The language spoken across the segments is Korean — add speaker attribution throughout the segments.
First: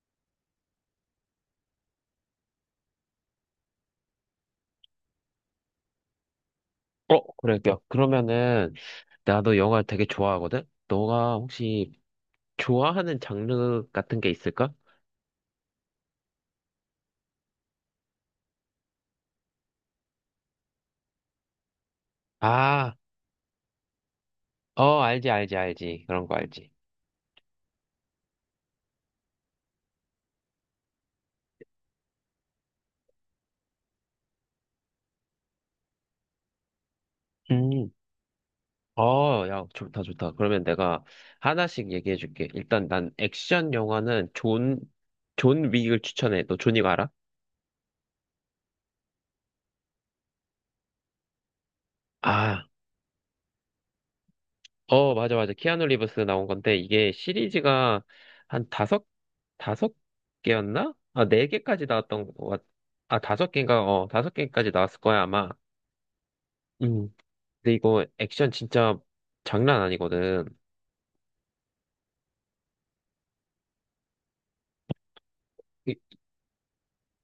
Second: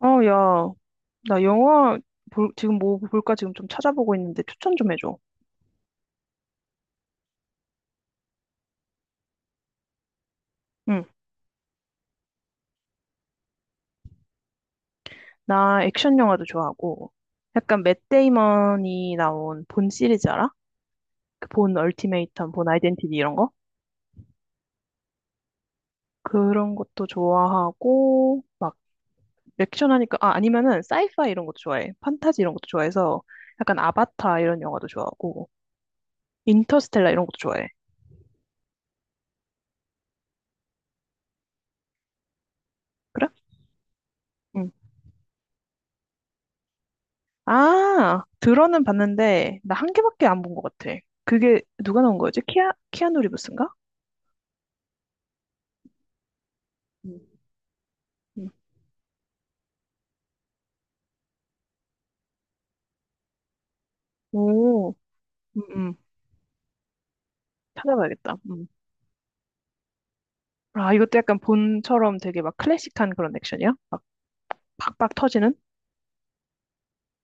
Speaker 1: 어, 야, 나 영화 지금 뭐 볼까 지금 좀 찾아보고 있는데 추천 좀 해줘.
Speaker 2: 어, 그래. 야, 그러면은, 나도 영화 되게 좋아하거든?
Speaker 1: 응,
Speaker 2: 너가 혹시 좋아하는 장르 같은 게 있을까?
Speaker 1: 나 액션 영화도 좋아하고 약간 맷 데이먼이 나온 본 시리즈 알아? 그 본 얼티메이텀, 본
Speaker 2: 아,
Speaker 1: 아이덴티티 이런 거?
Speaker 2: 어, 알지, 알지, 알지. 그런 거 알지.
Speaker 1: 그런 것도 좋아하고 막 액션 하니까 아 아니면은 사이파이 이런 것도 좋아해. 판타지 이런 것도 좋아해서 약간 아바타 이런 영화도 좋아하고 인터스텔라 이런 것도 좋아해.
Speaker 2: 음, 어, 야, 좋다, 좋다. 그러면 내가 하나씩 얘기해 줄게. 일단 난
Speaker 1: 그래?
Speaker 2: 액션 영화는
Speaker 1: 응.
Speaker 2: 존 윅을 추천해. 너 존윅 알아?
Speaker 1: 아, 들어는 봤는데, 나 한 개밖에 안 본 것 같아. 그게 누가 나온 거였지?
Speaker 2: 아,
Speaker 1: 키아누 리브스인가?
Speaker 2: 어, 맞아, 맞아. 키아누 리브스 나온 건데, 이게
Speaker 1: 음.
Speaker 2: 시리즈가
Speaker 1: 음.
Speaker 2: 한 다섯 개였나? 아, 4개까지 나왔던 것 같, 아, 5개인가? 어, 5개까지
Speaker 1: 오,
Speaker 2: 나왔을 거야, 아마.
Speaker 1: 음, 음.
Speaker 2: 음. 근데 이거
Speaker 1: 찾아봐야겠다.
Speaker 2: 액션
Speaker 1: 음.
Speaker 2: 진짜 장난 아니거든.
Speaker 1: 아, 이것도 약간 본처럼 되게 막 클래식한 그런 액션이야? 막 팍팍 터지는?
Speaker 2: 이,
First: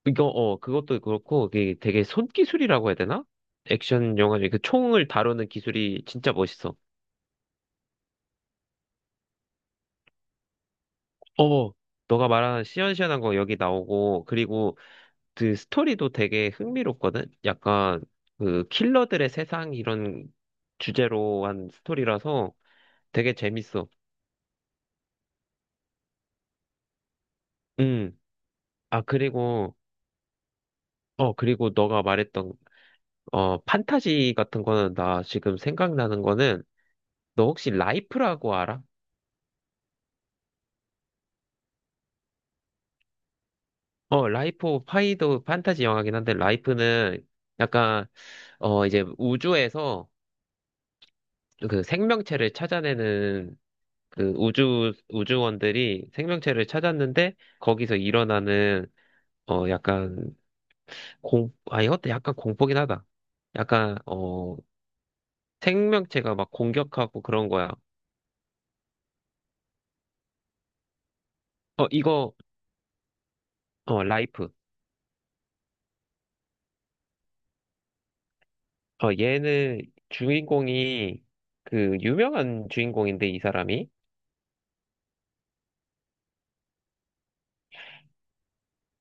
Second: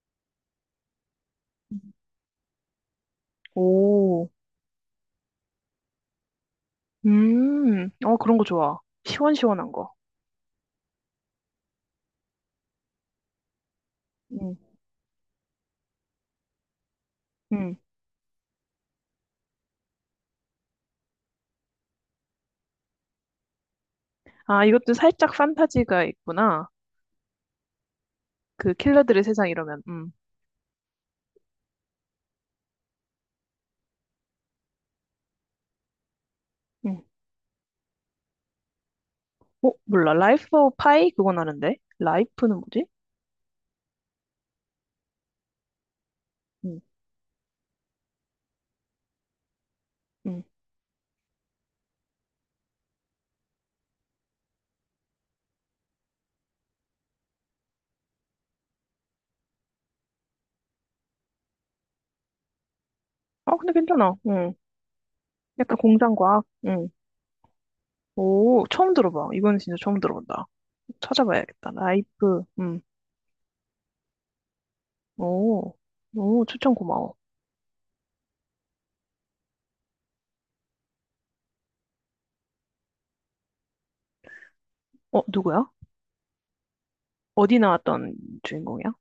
Speaker 2: 이거, 그것도 그렇고, 이게 되게 손기술이라고 해야 되나? 액션
Speaker 1: 오,
Speaker 2: 영화 중에 그 총을 다루는 기술이 진짜 멋있어.
Speaker 1: 어, 그런 거 좋아. 시원시원한 거.
Speaker 2: 어, 너가 말하는 시원시원한 거 여기 나오고,
Speaker 1: 음,
Speaker 2: 그리고 그 스토리도 되게 흥미롭거든?
Speaker 1: 음.
Speaker 2: 약간 그 킬러들의 세상 이런 주제로 한 스토리라서 되게 재밌어.
Speaker 1: 아, 이것도 살짝 판타지가 있구나.
Speaker 2: 음.
Speaker 1: 그
Speaker 2: 아,
Speaker 1: 킬러들의 세상
Speaker 2: 그리고,
Speaker 1: 이러면,
Speaker 2: 어, 그리고 너가 말했던, 판타지 같은 거는 나 지금 생각나는 거는
Speaker 1: 음.
Speaker 2: 너 혹시 라이프라고 알아?
Speaker 1: 어, 몰라. 라이프 오브 파이? 그건 아는데. 라이프는 뭐지?
Speaker 2: 어, 라이프 오브 파이도 판타지 영화긴 한데
Speaker 1: 음,
Speaker 2: 라이프는 약간, 이제 우주에서
Speaker 1: 음.
Speaker 2: 그 생명체를 찾아내는 그 우주원들이 생명체를 찾았는데 거기서 일어나는 약간 공 아 이것도 약간 공포긴 하다.
Speaker 1: 아, 근데
Speaker 2: 약간
Speaker 1: 괜찮아. 음. 약간
Speaker 2: 생명체가
Speaker 1: 공상과학.
Speaker 2: 막
Speaker 1: 응.
Speaker 2: 공격하고 그런 거야.
Speaker 1: 오, 처음 들어봐. 이거는 진짜 처음 들어본다. 찾아봐야겠다.
Speaker 2: 어 이거
Speaker 1: 라이프. 응.
Speaker 2: 어 라이프.
Speaker 1: 오, 오, 추천 고마워.
Speaker 2: 얘는 주인공이 그 유명한 주인공인데 이 사람이
Speaker 1: 어, 누구야? 어디 나왔던 주인공이야?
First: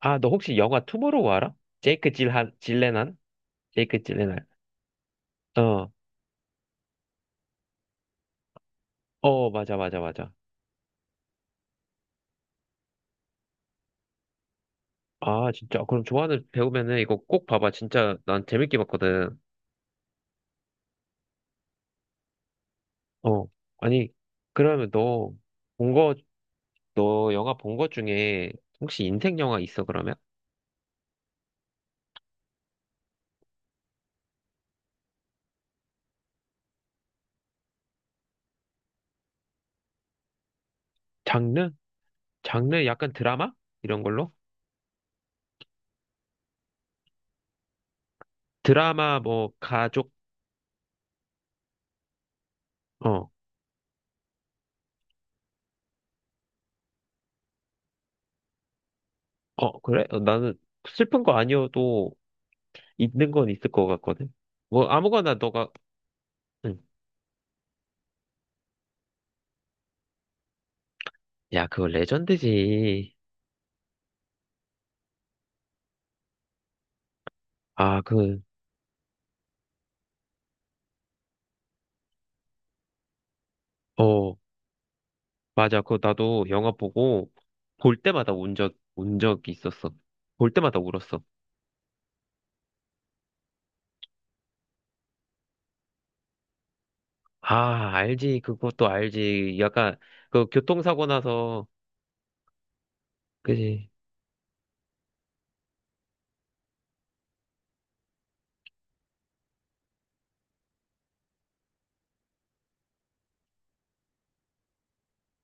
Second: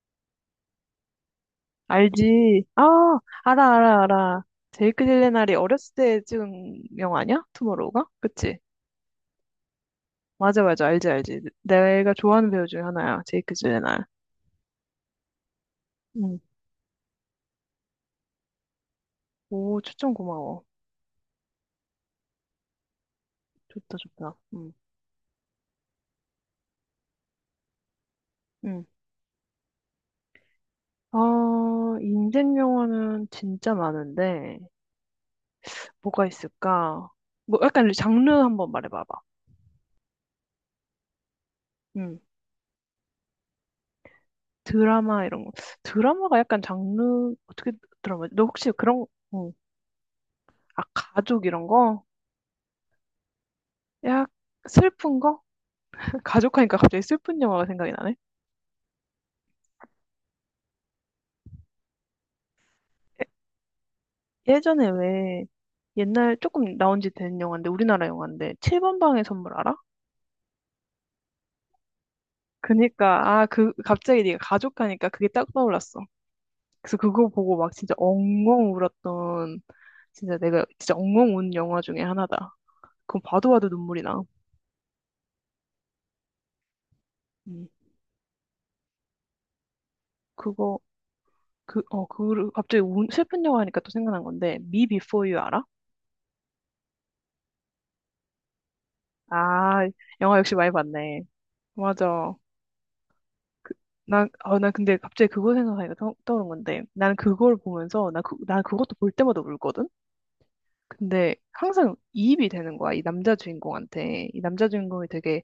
Speaker 2: 너 혹시 영화 투모로우 알아? 제이크 질한
Speaker 1: 알지. 아,
Speaker 2: 질레난?
Speaker 1: 알아, 알아,
Speaker 2: 제이크
Speaker 1: 알아.
Speaker 2: 질레난.
Speaker 1: 제이크 딜레날이
Speaker 2: 어.
Speaker 1: 어렸을 때 찍은 영화 아니야? 투모로우가? 그치?
Speaker 2: 어, 맞아, 맞아, 맞아.
Speaker 1: 맞아, 맞아. 알지, 알지. 내가 좋아하는 배우 중에 하나야. 제이크 딜레날.
Speaker 2: 아, 진짜 그럼
Speaker 1: 응.
Speaker 2: 좋아하는 배우면은 이거 꼭 봐봐. 진짜 난 재밌게 봤거든.
Speaker 1: 오, 추천 고마워.
Speaker 2: 어,
Speaker 1: 좋다,
Speaker 2: 아니,
Speaker 1: 좋다. 응.
Speaker 2: 그러면 너 본 거, 너 영화 본 것 중에
Speaker 1: 응.
Speaker 2: 혹시 인생 영화 있어, 그러면?
Speaker 1: 아, 인생 영화는 진짜 많은데. 뭐가 있을까? 뭐 약간 장르 한번 말해봐봐.
Speaker 2: 장르?
Speaker 1: 음,
Speaker 2: 장르 약간 드라마? 이런 걸로?
Speaker 1: 드라마 이런 거. 드라마가 약간 장르 어떻게 드라마? 너 혹시 그런
Speaker 2: 드라마, 뭐,
Speaker 1: 음,
Speaker 2: 가족,
Speaker 1: 아 가족 이런 거?
Speaker 2: 어,
Speaker 1: 약 슬픈 거? 가족하니까 갑자기 슬픈 영화가 생각이 나네.
Speaker 2: 어, 그래? 어, 나는 슬픈 거 아니어도 있는 건 있을 것 같거든? 뭐,
Speaker 1: 예전에
Speaker 2: 아무거나
Speaker 1: 왜
Speaker 2: 너가,
Speaker 1: 옛날 조금
Speaker 2: 응.
Speaker 1: 나온 지 된 영화인데 우리나라 영화인데 7번 방의 선물 알아?
Speaker 2: 야, 그거 레전드지.
Speaker 1: 그니까 아 그 갑자기 네가 가족하니까 그게 딱 떠올랐어. 그래서 그거 보고 막 진짜
Speaker 2: 아,
Speaker 1: 엉엉 울었던 진짜 내가 진짜 엉엉 운 영화 중에 하나다. 그건 봐도 봐도 눈물이 나.
Speaker 2: 어, 맞아. 그거 나도 영화 보고
Speaker 1: 음.
Speaker 2: 볼 때마다 운 적이 있었어. 볼
Speaker 1: 그거
Speaker 2: 때마다 울었어.
Speaker 1: 그 어 그 갑자기 운, 슬픈 영화 하니까 또 생각난 건데 Me Before You 알아?
Speaker 2: 아, 알지. 그것도 알지.
Speaker 1: 아
Speaker 2: 약간,
Speaker 1: 영화
Speaker 2: 그,
Speaker 1: 역시 많이
Speaker 2: 교통사고
Speaker 1: 봤네.
Speaker 2: 나서,
Speaker 1: 맞아.
Speaker 2: 그지.
Speaker 1: 난어난 근데 갑자기 그거 생각하니까 떠오른 건데 나는 그걸 보면서 나그난 그것도 볼 때마다 울거든. 근데 항상 이입이 되는 거야 이 남자 주인공한테 이 남자 주인공이 되게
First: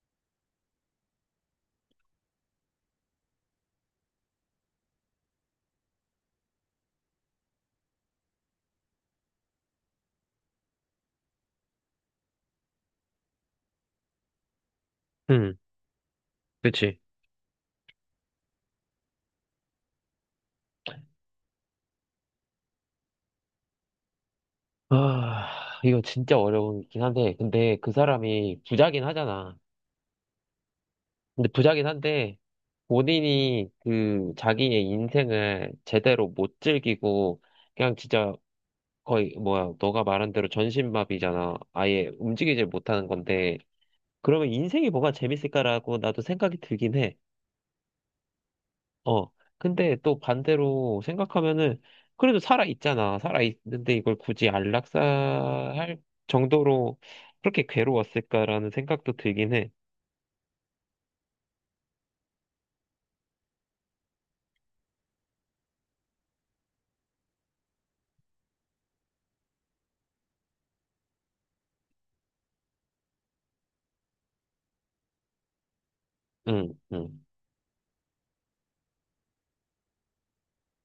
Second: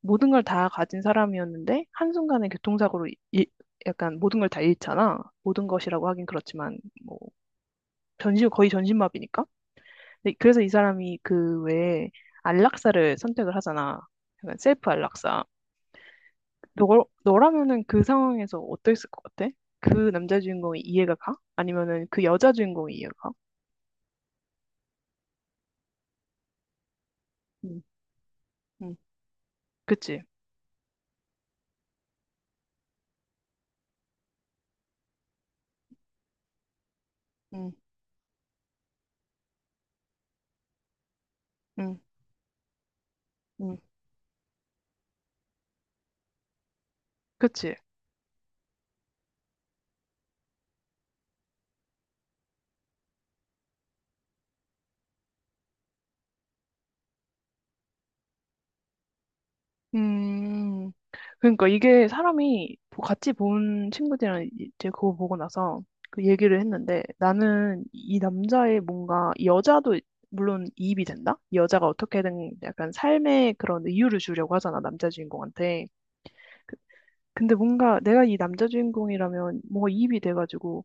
Speaker 1: 모든 걸 다 가진 사람이었는데 한순간에 교통사고로 약간 모든 걸 다 잃잖아. 모든 것이라고 하긴 그렇지만 뭐 전신 거의 전신마비니까. 근데 그래서 이 사람이 그 외에 안락사를 선택을 하잖아. 약간 셀프 안락사.
Speaker 2: 응, 그치.
Speaker 1: 너, 너라면은 그 상황에서 어땠을 것 같아? 그 남자 주인공이 이해가 가? 아니면은 그 여자 주인공이 이해가 가?
Speaker 2: 아, 이거 진짜 어려운긴 한데, 근데
Speaker 1: 응,
Speaker 2: 그 사람이
Speaker 1: 응,
Speaker 2: 부자긴 하잖아.
Speaker 1: 그치.
Speaker 2: 근데 부자긴 한데, 본인이 그, 자기의 인생을 제대로 못 즐기고,
Speaker 1: 응,
Speaker 2: 그냥 진짜 거의, 뭐야, 너가 말한 대로 전신마비잖아.
Speaker 1: 응,
Speaker 2: 아예 움직이질 못하는 건데,
Speaker 1: 응,
Speaker 2: 그러면 인생이 뭐가 재밌을까라고 나도 생각이 들긴 해.
Speaker 1: 그치.
Speaker 2: 어. 근데 또 반대로 생각하면은 그래도 살아 있잖아. 살아 있는데 이걸 굳이 안락사할 정도로 그렇게 괴로웠을까라는 생각도 들긴 해.
Speaker 1: 음, 그러니까 이게 사람이 보- 같이 본 친구들이랑 이제 그거 보고 나서 그 얘기를 했는데 나는 이 남자의 뭔가 이 여자도 물론 이입이 된다? 이 여자가 어떻게든 약간 삶의 그런 이유를 주려고 하잖아, 남자 주인공한테.
Speaker 2: 응,
Speaker 1: 그-
Speaker 2: 응.
Speaker 1: 근데 뭔가 내가 이 남자 주인공이라면 뭔가 이입이 돼가지고,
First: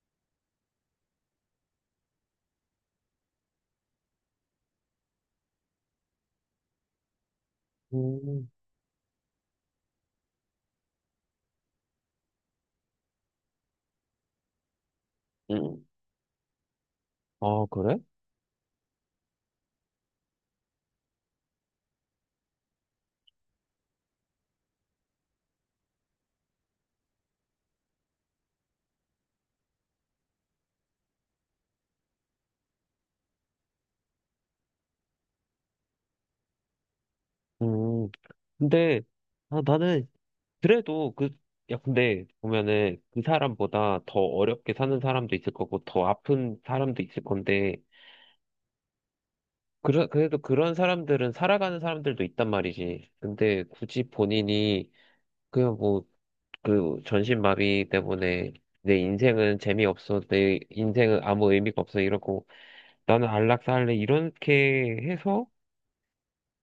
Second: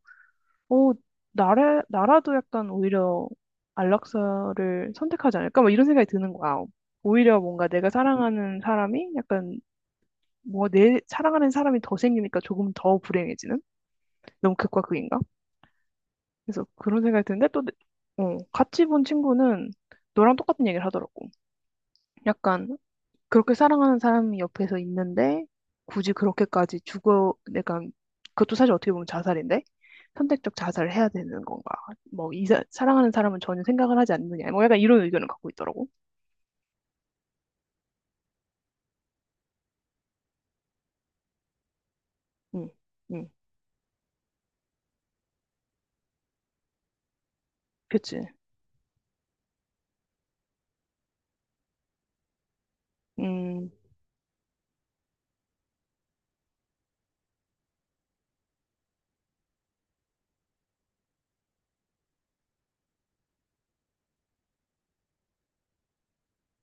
Speaker 1: 어, 나라도 약간 오히려 안락사를 선택하지 않을까? 막 이런 생각이 드는 거야. 오히려 뭔가 내가
Speaker 2: 음,
Speaker 1: 사랑하는 사람이 약간 뭐 내 사랑하는 사람이 더 생기니까 조금 더 불행해지는? 너무 극과 극인가?
Speaker 2: 응.
Speaker 1: 그래서 그런 생각이 드는데 또
Speaker 2: 아,
Speaker 1: 내-
Speaker 2: 그래?
Speaker 1: 어, 같이 본 친구는 너랑 똑같은 얘기를 하더라고. 약간 그렇게 사랑하는 사람이 옆에서 있는데 굳이 그렇게까지 죽어 내가 그것도 사실 어떻게 보면 자살인데 선택적 자살을 해야 되는 건가? 뭐 사랑하는 사람은 전혀 생각을 하지 않느냐? 뭐 약간 이런 의견을 갖고 있더라고.
Speaker 2: 음. 근데 아, 나는 그래도 그, 야, 근데
Speaker 1: 응,
Speaker 2: 보면은 그
Speaker 1: 응,
Speaker 2: 사람보다 더 어렵게 사는 사람도 있을 거고 더 아픈 사람도 있을 건데
Speaker 1: 그치.
Speaker 2: 그래, 그래도 그런 사람들은 살아가는 사람들도 있단 말이지. 근데
Speaker 1: 음,
Speaker 2: 굳이 본인이 그냥 뭐, 그, 전신마비 때문에 내 인생은 재미없어, 내 인생은 아무 의미가 없어, 이러고, 나는 안락사할래, 이렇게 해서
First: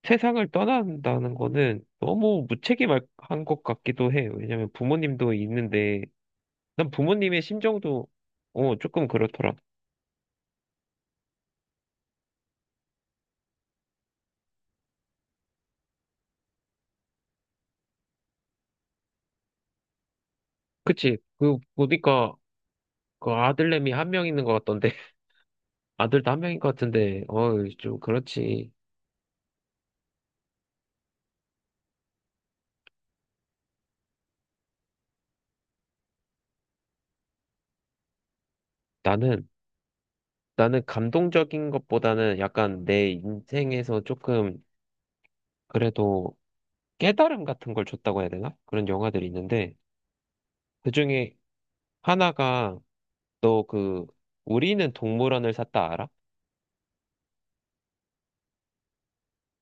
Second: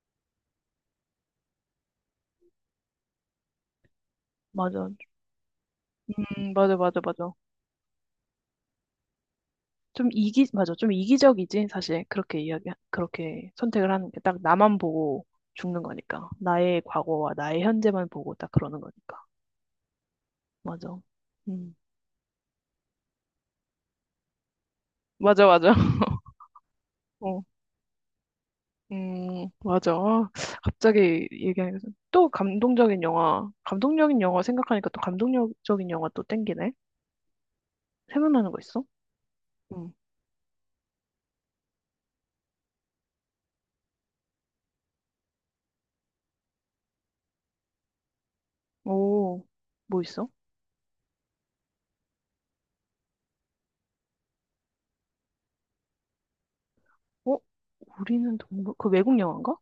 Speaker 2: 세상을 떠난다는 거는 너무 무책임한 것 같기도 해. 왜냐면
Speaker 1: 맞아.
Speaker 2: 부모님도 있는데,
Speaker 1: 맞아,
Speaker 2: 난
Speaker 1: 맞아, 맞아.
Speaker 2: 부모님의 심정도, 조금 그렇더라.
Speaker 1: 맞아. 좀 이기적이지, 사실. 그렇게 선택을 하는 게 딱 나만 보고 죽는 거니까. 나의 과거와 나의 현재만 보고 딱 그러는 거니까. 맞아.
Speaker 2: 그치? 그,
Speaker 1: 음.
Speaker 2: 보니까, 그 아들내미 1명 있는 것 같던데,
Speaker 1: 맞아, 맞아.
Speaker 2: 아들도 1명인 것 같은데,
Speaker 1: 어.
Speaker 2: 좀 그렇지.
Speaker 1: 맞아. 아, 갑자기 얘기하니까 좀- 또 감동적인 영화, 감동적인 영화 생각하니까 또 감동적인 영화 또 땡기네. 생각나는 거 있어?
Speaker 2: 나는,
Speaker 1: 응.
Speaker 2: 나는 감동적인 것보다는 약간 내 인생에서 조금 그래도 깨달음 같은 걸 줬다고 해야 되나? 그런 영화들이
Speaker 1: 오,
Speaker 2: 있는데
Speaker 1: 뭐 있어?
Speaker 2: 그중에 하나가 너 그 우리는 동물원을 샀다 알아?
Speaker 1: 어? 우리는 동물, 그 외국 영화인가?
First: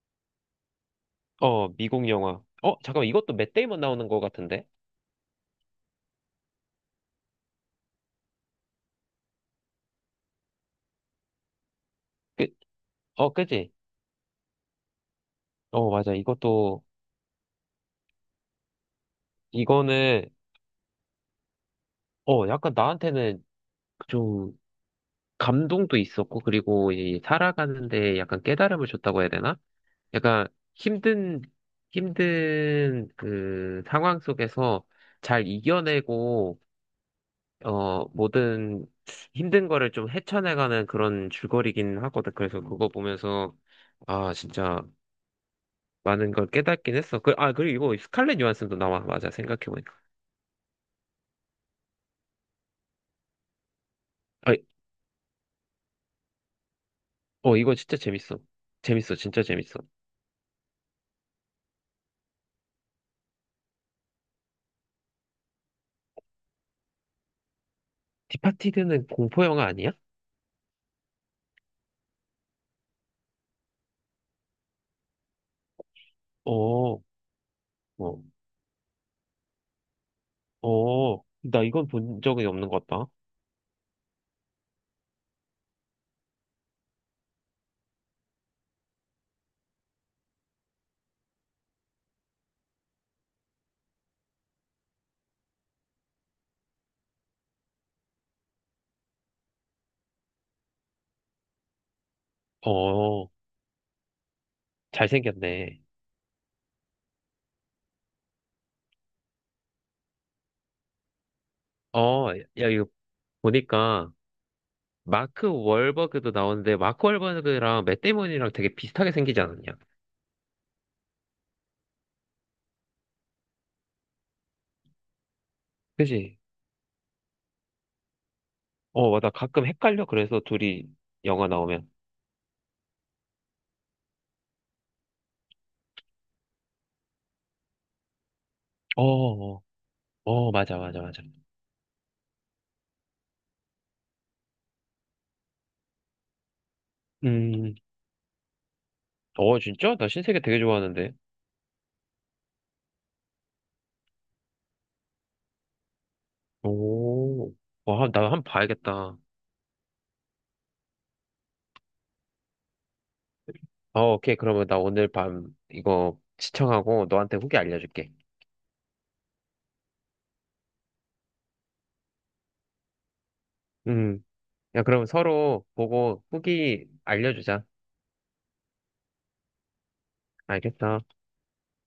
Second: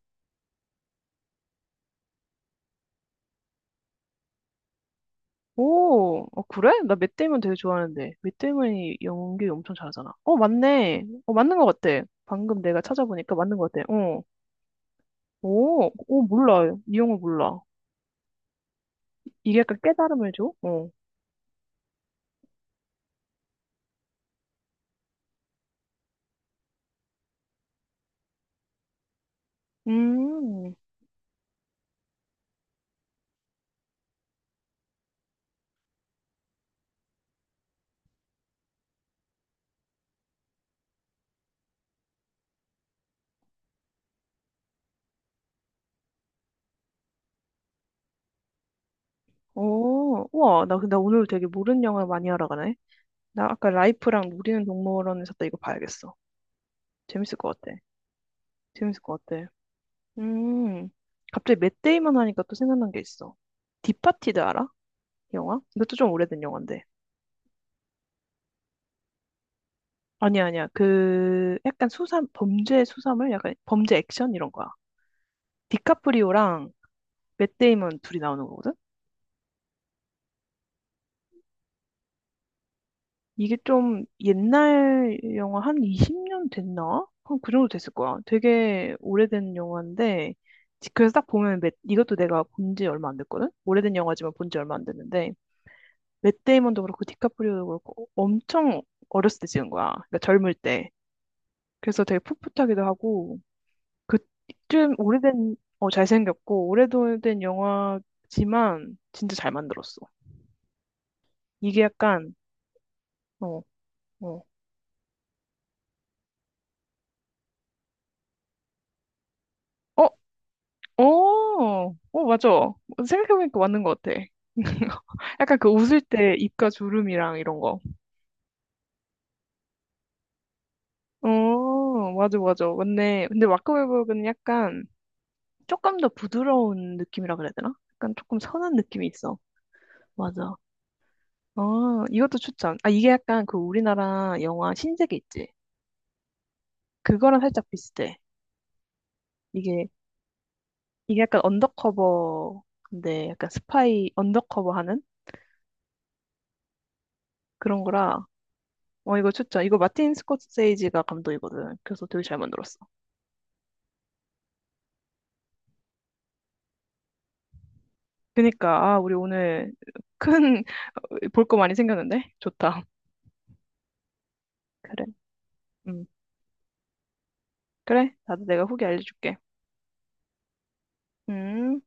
Speaker 2: 어, 미국 영화. 어, 잠깐만 이것도 맷 데이먼 나오는 것 같은데?
Speaker 1: 오, 어, 그래? 나 맷 데이먼 되게 좋아하는데. 맷 데이먼이 연기 엄청 잘하잖아. 어, 맞네. 어, 맞는 것 같아.
Speaker 2: 그,
Speaker 1: 방금 내가 찾아보니까 맞는
Speaker 2: 그지?
Speaker 1: 것 같아. 어. 오,
Speaker 2: 어, 맞아.
Speaker 1: 오, 몰라.
Speaker 2: 이것도
Speaker 1: 이 영화 몰라. 이게 약간
Speaker 2: 이거는
Speaker 1: 깨달음을 줘? 어.
Speaker 2: 약간 나한테는 좀 감동도 있었고 그리고 이 살아가는데 약간 깨달음을 줬다고 해야 되나? 약간
Speaker 1: 음,
Speaker 2: 힘든, 힘든 그 상황 속에서 잘 이겨내고, 모든 힘든 거를 좀 헤쳐나가는 그런 줄거리긴 하거든. 그래서 그거 보면서, 아, 진짜 많은 걸 깨닫긴 했어. 그리고 이거 스칼렛 요한슨도 나와. 맞아, 생각해보니까.
Speaker 1: 오, 우와. 나 근데 오늘 되게 모르는 영화 많이 알아가네. 나 아까 라이프랑
Speaker 2: 아,
Speaker 1: 우리는 동물원에 섰다 이거 봐야겠어. 재밌을 것
Speaker 2: 이거
Speaker 1: 같아.
Speaker 2: 진짜 재밌어.
Speaker 1: 재밌을
Speaker 2: 재밌어,
Speaker 1: 것
Speaker 2: 진짜
Speaker 1: 같아.
Speaker 2: 재밌어.
Speaker 1: 음, 갑자기 맷 데이먼 하니까 또 생각난 게 있어. 디파티드 알아? 영화? 이것도 좀 오래된 영화인데.
Speaker 2: 디파티드는 공포 영화 아니야?
Speaker 1: 아니야, 아니야. 그 약간 수사 범죄 수사물 약간 범죄 액션 이런 거야. 디카프리오랑
Speaker 2: 어,
Speaker 1: 맷 데이먼 둘이
Speaker 2: 어,
Speaker 1: 나오는 거거든.
Speaker 2: 나 이건 본 적이 없는 것 같다.
Speaker 1: 이게 좀 옛날 영화 한 20년 됐나? 한 그 정도 됐을 거야. 되게 오래된 영화인데 지- 그래서 딱 보면 맷, 이것도 내가 본지 얼마 안 됐거든. 오래된 영화지만 본지 얼마 안 됐는데 맷 데이먼도 그렇고 디카프리오도 그렇고 엄청 어렸을 때 찍은 거야. 그러니까 젊을 때. 그래서 되게 풋풋하기도
Speaker 2: 어,
Speaker 1: 하고 그쯤 오래된,
Speaker 2: 잘생겼네.
Speaker 1: 어, 잘생겼고, 오래된 영화지만 진짜 잘 만들었어. 이게
Speaker 2: 어,
Speaker 1: 약간,
Speaker 2: 야, 이거
Speaker 1: 어,
Speaker 2: 보니까
Speaker 1: 어,
Speaker 2: 마크 월버그도 나오는데 마크 월버그랑 맷 데이먼이랑 되게 비슷하게 생기지 않았냐?
Speaker 1: 어, 맞아. 생각해보니까 맞는 것 같아. 약간 그 웃을 때
Speaker 2: 그지?
Speaker 1: 입가 주름이랑 이런 거.
Speaker 2: 어, 맞아. 가끔 헷갈려. 그래서 둘이 영화 나오면.
Speaker 1: 어, 맞아, 맞아. 맞네. 근데 마크웨버그는 약간 조금 더 부드러운 느낌이라 그래야 되나? 약간 조금 선한
Speaker 2: 어,
Speaker 1: 느낌이 있어.
Speaker 2: 어, 어,
Speaker 1: 맞아.
Speaker 2: 맞아, 맞아, 맞아.
Speaker 1: 어, 이것도 추천. 아, 이게 약간 그 우리나라 영화 신세계 있지? 그거랑 살짝
Speaker 2: 음,
Speaker 1: 비슷해.
Speaker 2: 어,
Speaker 1: 이게
Speaker 2: 진짜? 나 신세계 되게 좋아하는데.
Speaker 1: 이게 약간 언더커버 근데 약간 스파이 언더커버 하는
Speaker 2: 오,
Speaker 1: 그런
Speaker 2: 와,
Speaker 1: 거라
Speaker 2: 나 한번 봐야겠다.
Speaker 1: 어 이거 추천 이거 마틴 스코세이지가 감독이거든 그래서 되게 잘 만들었어.
Speaker 2: 어, 오케이. 그러면 나 오늘 밤 이거 시청하고 너한테 후기 알려줄게.
Speaker 1: 그니까 아 우리 오늘 큰 볼 거 많이 생겼는데 좋다.
Speaker 2: 음, 야,
Speaker 1: 그래.
Speaker 2: 그러면 서로
Speaker 1: 음.
Speaker 2: 보고 후기 알려주자.
Speaker 1: 그래 나도 내가 후기 알려줄게.
Speaker 2: 알겠어.
Speaker 1: 음.